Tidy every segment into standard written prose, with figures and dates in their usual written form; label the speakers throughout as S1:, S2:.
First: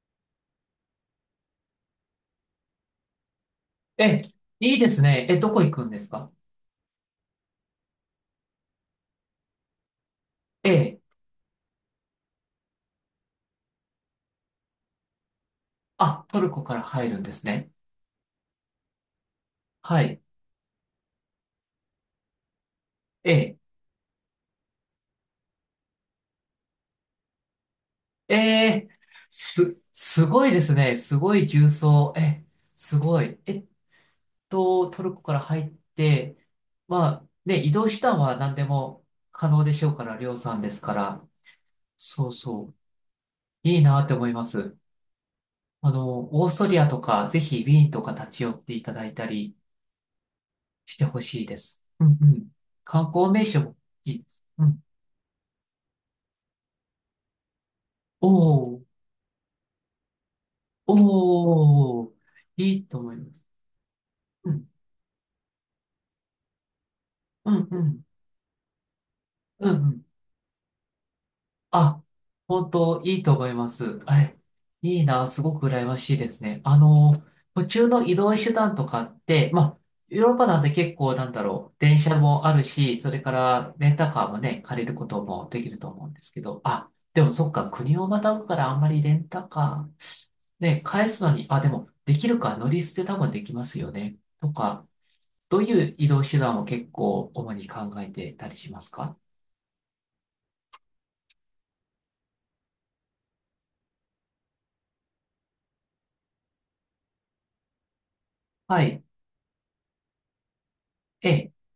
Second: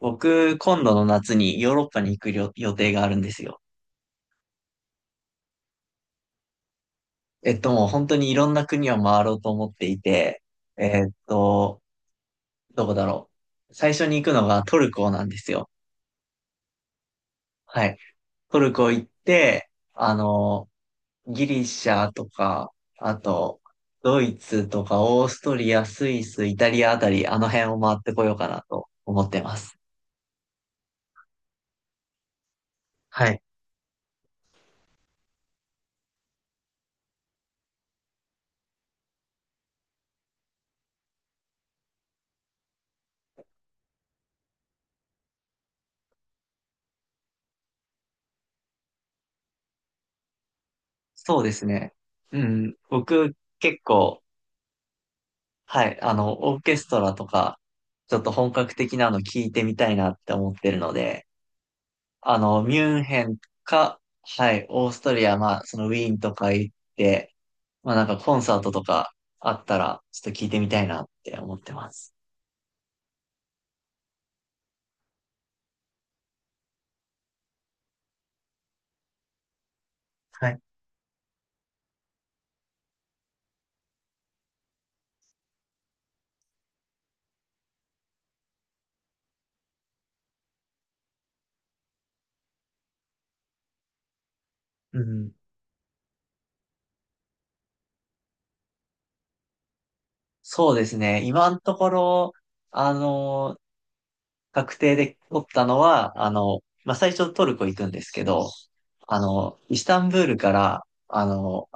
S1: 僕、今度の夏にヨーロッパに行く予定があるんですよ。
S2: え、いいですね。え、どこ行くんですか？
S1: もう本当にいろんな国を回ろうと思っていて、
S2: ええ、
S1: えっと、どこだろう。最初に行くのがトルコなんですよ。
S2: あ、トルコから入るんですね。
S1: はい。トルコ行って、
S2: はい。
S1: ギリシャとか、あ
S2: え
S1: と、ドイツとか、オーストリア、スイス、イタリアあたり、あの辺を回ってこ
S2: え、
S1: よう
S2: え
S1: かな
S2: え、
S1: と思ってま
S2: す、
S1: す。
S2: すごいですね。すごい重装え、すご
S1: は
S2: い。
S1: い。
S2: トルコから入って、まあ、ね、移動手段は何でも可能でしょうから、りょうさんですから。そうそう。いいなって思います。あの、オーストリアとか、ぜひウィーンとか立ち寄っていただいたりしてほ
S1: そ
S2: し
S1: う
S2: い
S1: で
S2: で
S1: す
S2: す。
S1: ね。
S2: うんう
S1: う
S2: ん。
S1: ん。
S2: 観光
S1: 僕、
S2: 名所も
S1: 結
S2: いい
S1: 構、
S2: です。うん、
S1: はい、オーケストラとか、ちょっ
S2: お
S1: と本格
S2: お、
S1: 的なの聞いてみたいなって思ってるので、
S2: おお、
S1: ミ
S2: いい
S1: ュ
S2: と
S1: ン
S2: 思い
S1: ヘ
S2: ま
S1: ン
S2: す。
S1: か、は
S2: う
S1: い、
S2: ん、
S1: オーストリア、まあ、そのウィーンとか行って、
S2: うん、う
S1: まあ
S2: ん、
S1: なんかコンサートとかあっ
S2: うん、
S1: た
S2: う
S1: ら、
S2: ん。
S1: ちょっと聞いてみたいなって思ってま
S2: あ、
S1: す。
S2: 本当、いいと思います。はい。いいな、すごく羨ましいですね。あの、途中の移動手段とかって、まあ、ヨーロッパ
S1: は
S2: な
S1: い。
S2: んて結構、なんだろう、電車もあるし、それからレンタカーもね、借りることもできると思うんですけど、あ、でもそっか、国をまたぐからあんまりレンタカー、ね、返すのに、あ、でも、できるか、乗り捨て多分できますよね、とか。
S1: うん。
S2: どういう移動手段を結構主に考えてたりしますか？
S1: そうですね。今のところ、あの、確定で取ったのは、まあ最初トルコ行くんですけど、
S2: はい。
S1: イスタンブールから、あ
S2: え、
S1: の、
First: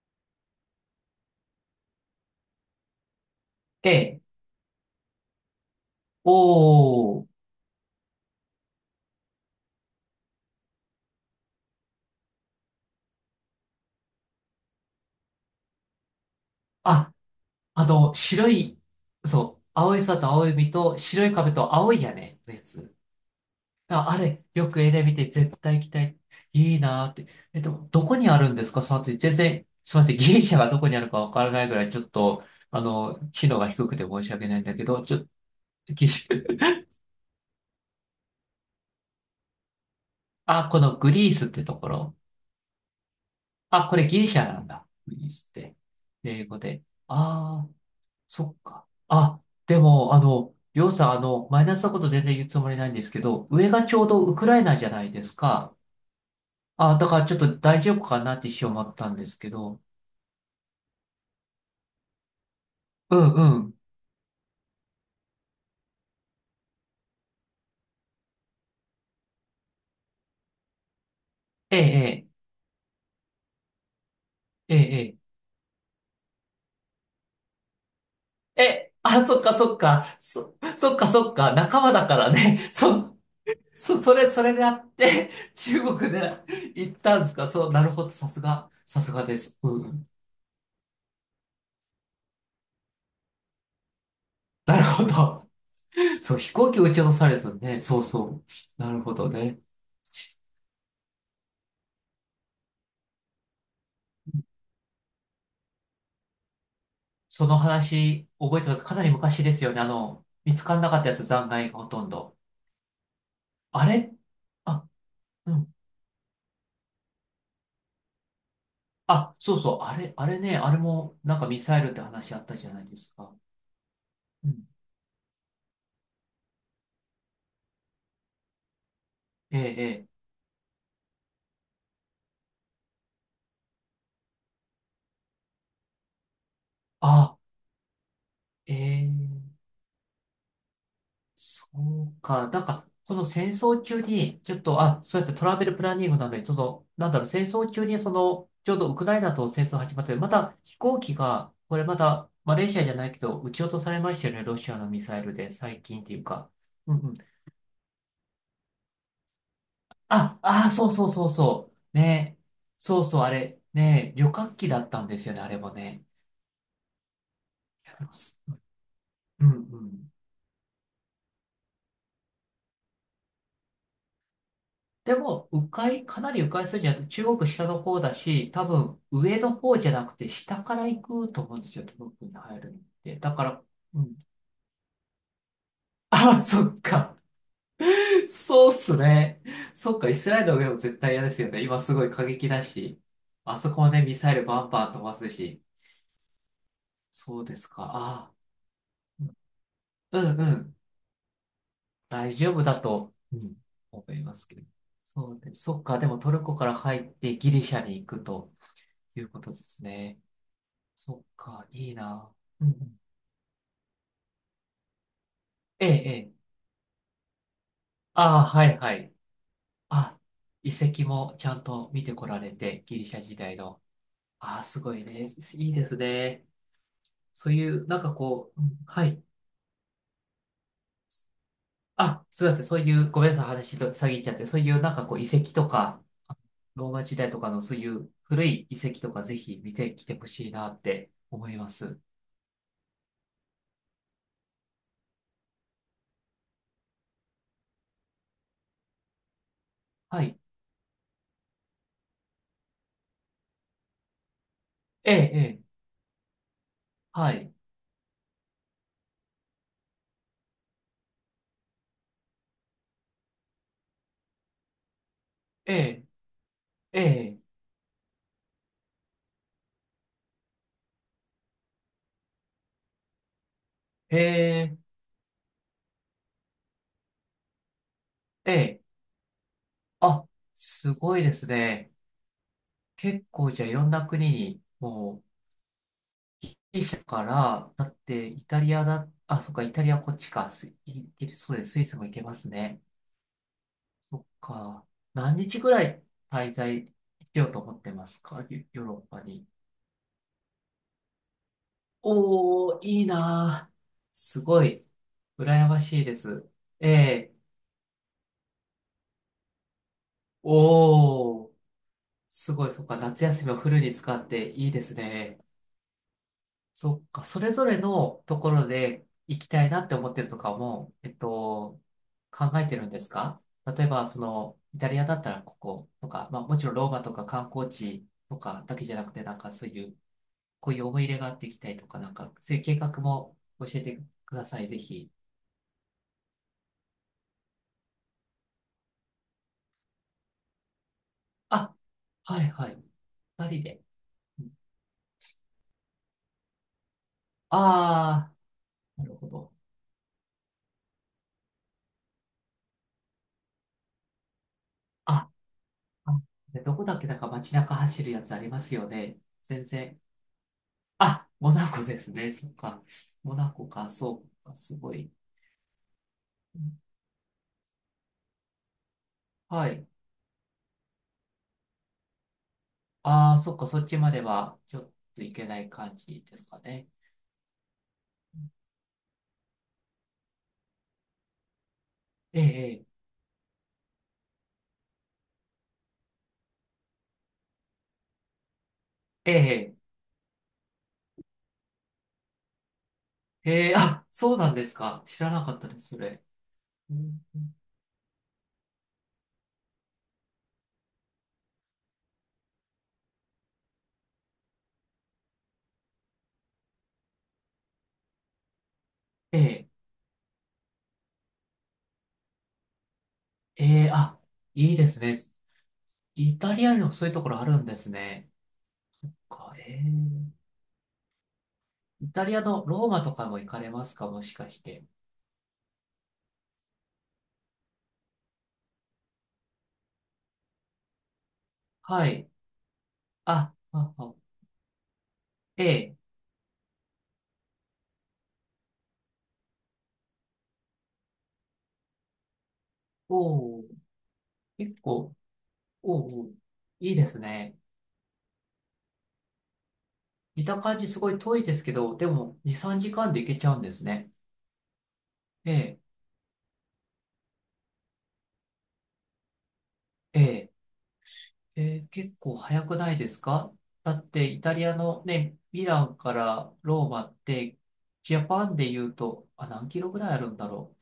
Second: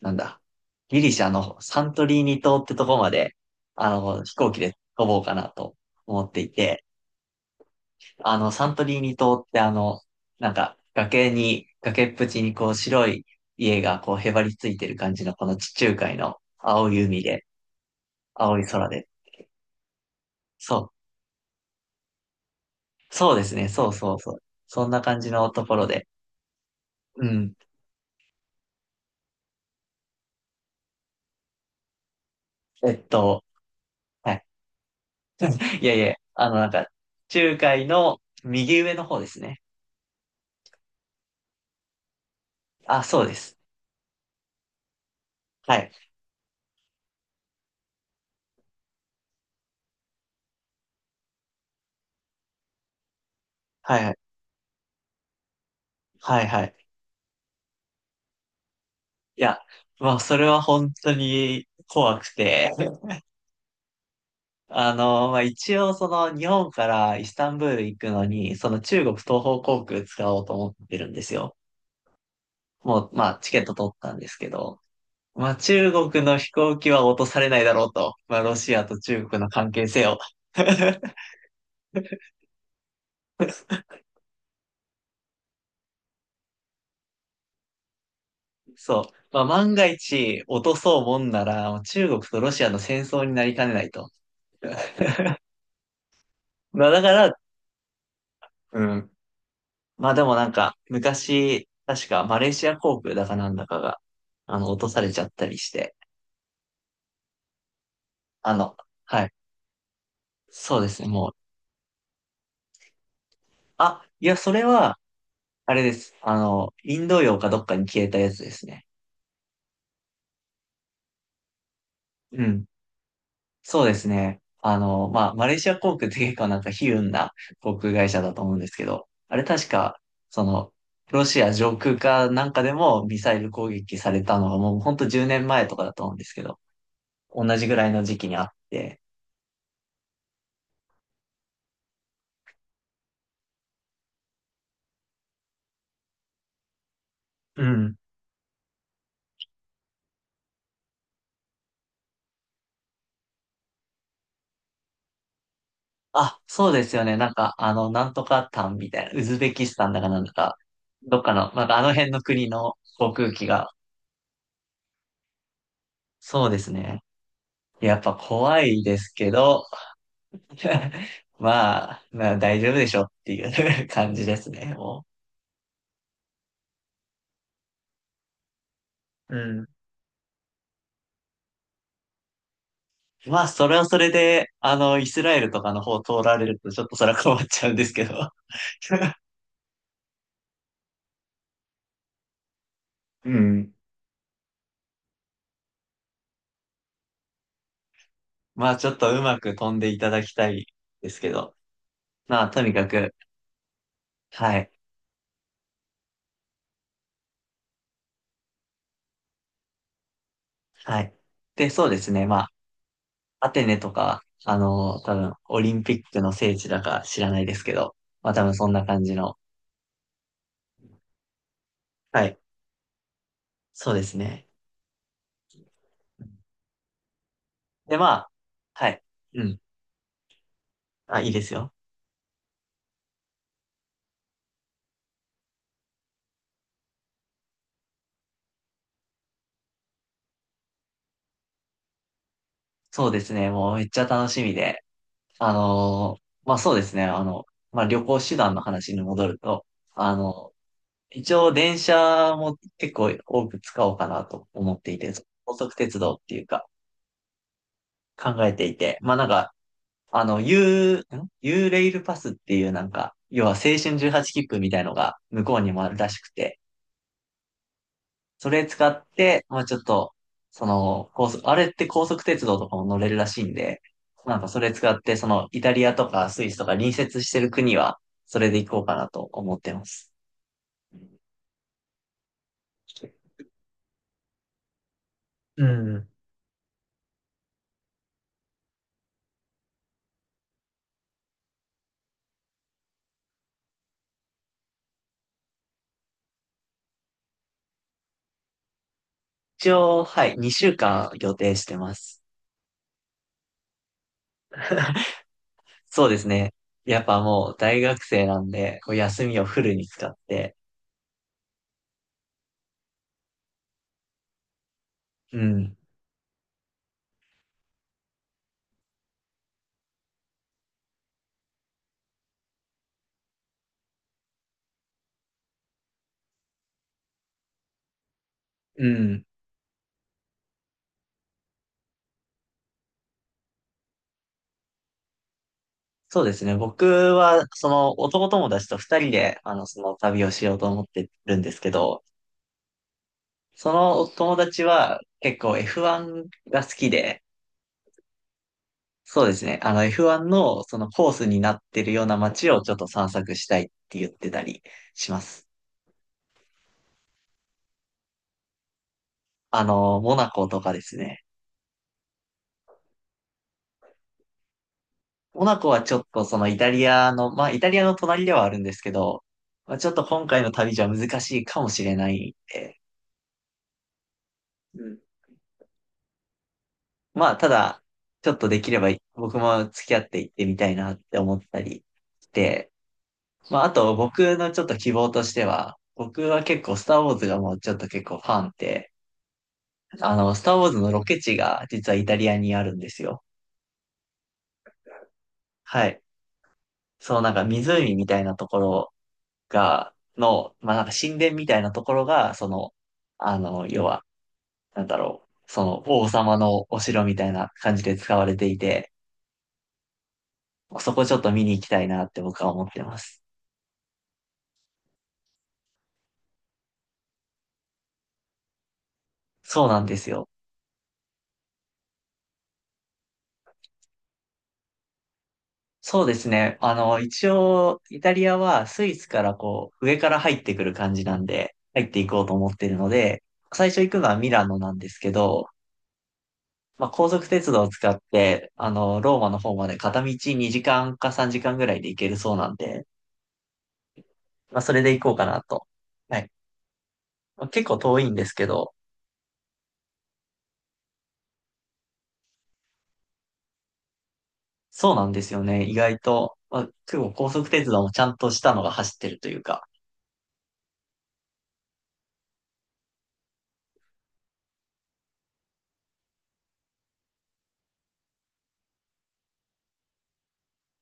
S1: なんだ、ギリシャのサントリーニ島ってとこまで、
S2: え、
S1: 飛行機で飛ぼうかなと思っていて、
S2: おー。
S1: サントリーニ島ってなんか、崖っぷちにこう白い家がこうへばりついてる感じのこの地中海の青い
S2: あ、
S1: 海で、
S2: あと、白
S1: 青い
S2: い、
S1: 空で。
S2: そう、青い空と青い海
S1: そう、
S2: と白い壁と青い屋根のやつ。
S1: そうですね、そう
S2: あ、
S1: そ
S2: あ
S1: うそう。
S2: れ、よく
S1: そん
S2: 絵
S1: な
S2: で見
S1: 感
S2: て
S1: じの
S2: 絶
S1: と
S2: 対
S1: こ
S2: 行
S1: ろ
S2: きた
S1: で。
S2: い。いいなーっ
S1: う
S2: て。
S1: ん。
S2: どこにあるんですか？その後、全然、すみません。ギリシャがどこにあるかわからないぐらい、ちょっと、あ
S1: えっ
S2: の、
S1: と、
S2: 知能が低くて申し
S1: はい。
S2: 訳ないんだけど、
S1: いや
S2: ギ
S1: い
S2: リ
S1: や、
S2: シャ、
S1: なんか、中海の右上の方ですね。
S2: あ、このグリースってところ。
S1: あ、そうです。
S2: あ、これギリシャなんだ。グリースっ
S1: は
S2: て。
S1: い。
S2: 英語で。ああ、そっか。あ、でも、あの、りょうさん、あの、マイナスなこと全然言うつもりないんですけど、上がち
S1: はい
S2: ょう
S1: はい。
S2: どウクライナじゃないですか。
S1: はいはい。
S2: あ、だからちょっと大丈夫かなって一瞬思ったんです
S1: い
S2: け
S1: や、
S2: ど。
S1: まあ、それは本当に怖くて、
S2: うんうん。
S1: まあ、一応、その、日本からイスタンブール行くのに、その中国東方航空使おうと思ってるんですよ。
S2: ええ、
S1: もう、まあ、チケット取ったんですけ
S2: え
S1: ど、
S2: え、
S1: まあ、中国の飛行機は落とされないだろうと。まあ、ロ
S2: ええ。
S1: シア
S2: え、
S1: と
S2: あ、
S1: 中
S2: そ
S1: 国
S2: っ
S1: の
S2: か
S1: 関
S2: そっ
S1: 係
S2: か。
S1: 性を。
S2: そっかそっか。仲間だからね。それであって、中国で行ったんですか？そう、なるほど。さすが、さ
S1: そう。
S2: すがで
S1: まあ、
S2: す。
S1: 万が
S2: うん。
S1: 一落とそうもんなら、中国とロシアの戦争になりかねないと。
S2: なる ほど。そう、飛行機を
S1: まあ、
S2: 撃ち
S1: だ
S2: 落
S1: か
S2: とさ
S1: ら、
S2: れたね。そうそう。
S1: う
S2: なる
S1: ん。
S2: ほどね。
S1: まあでもなんか、昔、確かマレーシア航空だかなんだかが、落とされちゃったりして、
S2: その話、
S1: あ
S2: 覚えて
S1: の、
S2: ます。かなり
S1: はい。
S2: 昔ですよね。あの、見つか
S1: そ
S2: ら
S1: うで
S2: な
S1: す
S2: かっ
S1: ね、
S2: たやつ、
S1: もう。
S2: 残骸がほとんど。あ
S1: あ、
S2: れ、
S1: いや、それ
S2: あ、
S1: は、
S2: う
S1: あ
S2: ん。
S1: れです。インド洋かどっかに消えたやつですね。
S2: あ、そうそう。あれ、あれね、あれも、なんかミサイルって話あ
S1: う
S2: った
S1: ん。
S2: じゃないですか。
S1: そうですね。
S2: うん。
S1: まあ、マレーシア航空って結構なんか悲運な航空会社だと思うんですけど、あれ
S2: ええ、
S1: 確
S2: え
S1: か、
S2: え。
S1: その、ロシア上空かなんかでもミサイル攻撃されたのがもうほんと10年前とかだと思うんですけど、
S2: あ、
S1: 同じぐらいの時期にあっ
S2: え
S1: て、
S2: え。そうか。なんか、その戦争中に、ちょっと、あ、そうやってトラベルプランニングなので、ちょっとなんだろう、戦
S1: う
S2: 争中
S1: ん。
S2: に、その、ちょうどウクライナと戦争始まって、また飛行機が、これまた、マレーシアじゃないけど、撃ち落とされましたよね、ロシアのミサイルで、最近っていう
S1: あ、
S2: か。
S1: そうで
S2: う
S1: す
S2: ん
S1: よ
S2: う
S1: ね。な
S2: ん。
S1: んか、なんとかタンみたいな、ウズベキスタンだかなんだ
S2: あ、
S1: か、
S2: あー、そうそう
S1: どっ
S2: そう
S1: かの、なん
S2: そ
S1: かあの
S2: う。
S1: 辺の
S2: ね。
S1: 国の
S2: そう
S1: 航
S2: そう、あ
S1: 空機
S2: れ、
S1: が、
S2: ね、旅客機だったんですよね、あれもね。
S1: そうですね。
S2: い
S1: や
S2: や
S1: っ
S2: でも
S1: ぱ
S2: す
S1: 怖いですけ
S2: うんう
S1: ど、
S2: ん。
S1: まあ、まあ大丈夫でしょっていう 感じですね、も
S2: でも、迂回、かなり迂回するんじゃなくて、中国下の方だし、多分
S1: う。う
S2: 上の
S1: ん。
S2: 方じゃなくて下から行くと思うんですよ、東北に入るのって。だ
S1: ま
S2: か
S1: あ、
S2: ら、
S1: それはそ
S2: う
S1: れ
S2: ん。
S1: で、イスラエルとかの方 通ら
S2: あ、
S1: れる
S2: そ
S1: と、
S2: っ
S1: ちょっとそれ
S2: か。
S1: は困っちゃうんですけど。
S2: そうっす ね。そっか、イスラエルの上も絶対嫌ですよね。今すごい過激だし、
S1: う
S2: あそ
S1: ん。
S2: こもね、ミサイルバンバン飛ばすし。そうですか。ああ、
S1: まあ、ちょっとうまく飛んでいた
S2: う
S1: だき
S2: んう
S1: たい
S2: ん。
S1: ですけど。
S2: 大
S1: まあ、
S2: 丈
S1: と
S2: 夫
S1: に
S2: だ
S1: かく、
S2: と、うん、思います
S1: は
S2: けど。
S1: い。
S2: そうで、そっか、でもトルコから入ってギリシャに行くということですね。
S1: はい。
S2: そっか、
S1: で、そう
S2: いい
S1: ですね。
S2: な。
S1: まあ
S2: うんうん。
S1: アテネとか、多分、オリン
S2: ええ、
S1: ピッ
S2: え
S1: クの
S2: え。
S1: 聖地だか知らないですけど、まあ
S2: あ
S1: 多
S2: あ、
S1: 分
S2: は
S1: そん
S2: い、
S1: な
S2: は
S1: 感
S2: い。
S1: じの。
S2: あ、遺跡もちゃんと見て
S1: は
S2: こら
S1: い。
S2: れて、ギリシャ時代の。
S1: そうですね。
S2: ああ、すごいね。いいですね。そういう、な
S1: で、
S2: ん
S1: ま
S2: か
S1: あ、
S2: こう、うん、
S1: はい。
S2: はい。
S1: うん。あ、いいですよ。
S2: あ、すみません。そういう、ごめんなさい。話と遮っちゃって、そういう、なんかこう、遺跡とか、ローマ時代とかのそういう古い遺跡とか、ぜひ見てきてほしいなって思います。
S1: そうですね。もうめっちゃ楽しみで。まあそうですね。まあ旅行手段の話に戻ると、あ
S2: はい。
S1: の、一応電車も結構多く使おうかなと思っていて、
S2: ええ、え
S1: 高
S2: え。
S1: 速鉄道っていうか
S2: はい。
S1: 考えていて、まあなんかあの、U、ん U レイルパスっていうなんか、要は青春18切符みたいのが向こうに
S2: え
S1: もある
S2: え、
S1: らしくて、
S2: ええ。
S1: それ使って、まあちょっと、その、高速、あれって高速鉄道とかも乗れるらしいんで、
S2: へ
S1: なんかそれ
S2: え、
S1: 使って、その、イタリアとかスイスとか隣接してる国は、それ
S2: え
S1: で行こ
S2: え。
S1: うかなと思ってます。
S2: あ、すごいですね。結構じゃあいろんな国に、もう、
S1: うん。
S2: ギリシャから、だってイタリアだ、あ、そっか、イタリアこっちか、スイ、イギリスそうです、スイスも行けますね。そっか、何日ぐらい滞在しようと思ってますか、ヨーロッパに？
S1: 一応、はい、2週間予定してます。
S2: おー、いいなー。すごい、羨ましい
S1: そう
S2: で
S1: です
S2: す。
S1: ね。
S2: え
S1: やっぱ
S2: え、
S1: もう大学生なんで、こう休みをフルに使って、
S2: おー、すごい、そっか、夏休みをフルに使っていいです
S1: う
S2: ね。
S1: ん、
S2: そっか、それぞれのところで行きたいなって思ってるとかも、考えてるんですか？例えば、その、イタリアだったらこことか、まあもちろんローマとか観光地とかだ
S1: う
S2: けじゃなくて、
S1: ん。
S2: なんかそういう、こういう思い入れがあって行きたいとか、なんかそういう計画も教えてください、ぜひ。
S1: そうですね。僕は、その男友達と二人で、その旅をしようと思ってるんですけ
S2: あ、
S1: ど、
S2: はいはい。二人
S1: そ
S2: で。
S1: の友達は結構 F1 が好きで、
S2: ああー、なる
S1: そう
S2: ほ
S1: です
S2: ど。
S1: ね。あの F1 のそのコースになってるような街をちょっと散策したいって言ってたりしま
S2: あ、
S1: す。
S2: あでどこだっけ、なんか街中走るやつありますよね。全然。
S1: モナコとかですね。
S2: あ、モナコですね。そっか。モナコか、そうか、すごい。
S1: モナコはちょっとそのイ
S2: う
S1: タ
S2: ん、
S1: リアの、まあイタリアの隣ではあるんですけど、
S2: は
S1: まあ、ち
S2: い。
S1: ょっと今回の旅じゃ難しいかもしれないんで、
S2: ああ、そっか、そっちまでは、ちょっと行けない感じですかね。
S1: まあ、ただ、ちょっとできれば僕も付き合っていってみたいなって思ったりし
S2: え
S1: て、
S2: え、
S1: まあ、あと僕のちょっと希望としては、僕は結構スターウォーズがもうちょっと結構ファンで、
S2: ええ、
S1: スターウォーズのロケ地が実はイタリアにあるんですよ。
S2: ええ、ええ、あ、そうなんですか。知らなかったで
S1: は
S2: す、そ
S1: い。
S2: れ。うん、
S1: そう、なんか湖みたいなところが、まあ、なんか神殿みたいなところが、その、要は、なんだろう、その王様のお城みたいな感じで使われていて、
S2: ええ、
S1: そこちょっと見に行きたいなって僕は思ってます。
S2: ええ、あ、いいですね。イタリアにもそういうところあるんですね。え
S1: そうな
S2: え、
S1: んですよ。
S2: イタリアのローマとかも行かれますか、もしかして？
S1: そうですね。一応、イタリアはスイスからこう、上から入ってくる感じなんで、入ってい
S2: は
S1: こう
S2: い。
S1: と思ってるので、
S2: あ、
S1: 最初
S2: あ、
S1: 行くの
S2: あ、
S1: はミラノなんですけど、
S2: ええ、
S1: まあ、高速鉄道を使って、ローマの方まで片道2時間か3時間ぐらいで行けるそうなんで、
S2: おお、
S1: まあ、そ
S2: 結
S1: れで行
S2: 構、
S1: こうかなと。
S2: お
S1: は
S2: うお
S1: い。
S2: う、いいです
S1: まあ
S2: ね。
S1: 結構遠いんですけど、
S2: 見た感じすごい遠いですけど、でも2、3時間で行けちゃうんですね。
S1: そうなんですよ
S2: え
S1: ね。意
S2: え、
S1: 外と、まあ、結構高速鉄道もちゃんとしたのが走ってるというか。
S2: ええ、ええ、結構早くないですか？だってイタリアのね、ミランからローマって、ジャパンで言うと、あ、何キロぐらいあるんだろ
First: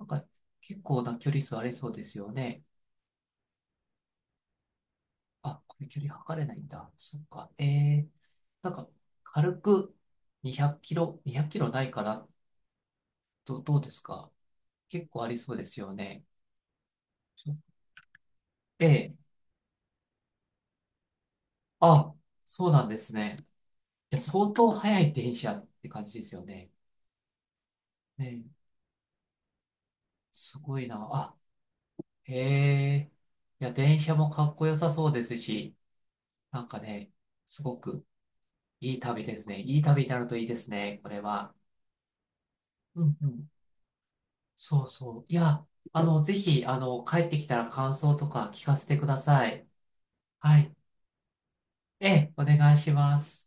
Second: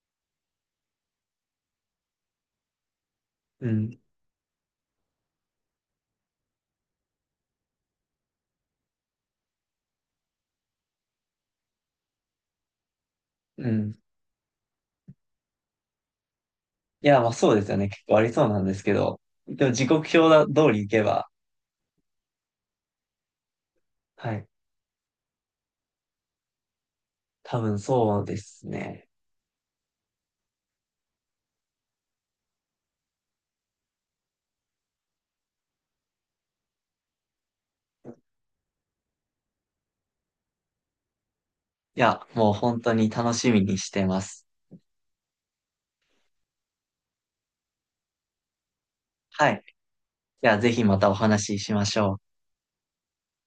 S2: う。なんか結構な距離数ありそうですよね。
S1: うん、
S2: あ、これ距離測れないんだ。そっか。ええ、なんか軽く200キロ、2 0キロないかな。
S1: う
S2: どうで
S1: ん。
S2: すか？結構ありそうですよね。
S1: いや、まあそうですよね。結構ありそうなんです
S2: え
S1: け
S2: え。
S1: ど。でも時刻表だ通り行けば、
S2: あ、そうなんですね。いや、
S1: はい。
S2: 相当早い電車って感じですよね。
S1: 多分そう
S2: え
S1: で
S2: え。
S1: すね。
S2: すごいな。あ、へえ。いや、電車もかっこよさそうですし、なんかね、すごくいい旅ですね。いい旅になるといいですね、これは。
S1: いや、もう本当
S2: う
S1: に
S2: んう
S1: 楽し
S2: ん。
S1: みにしてます。
S2: そうそう。いや、あの、ぜひ、あの、帰ってきたら感想とか聞かせてくださ
S1: はい。
S2: い。
S1: じゃあ
S2: は
S1: ぜ
S2: い。
S1: ひまたお話ししまし
S2: え
S1: ょう。
S2: え、お願いします。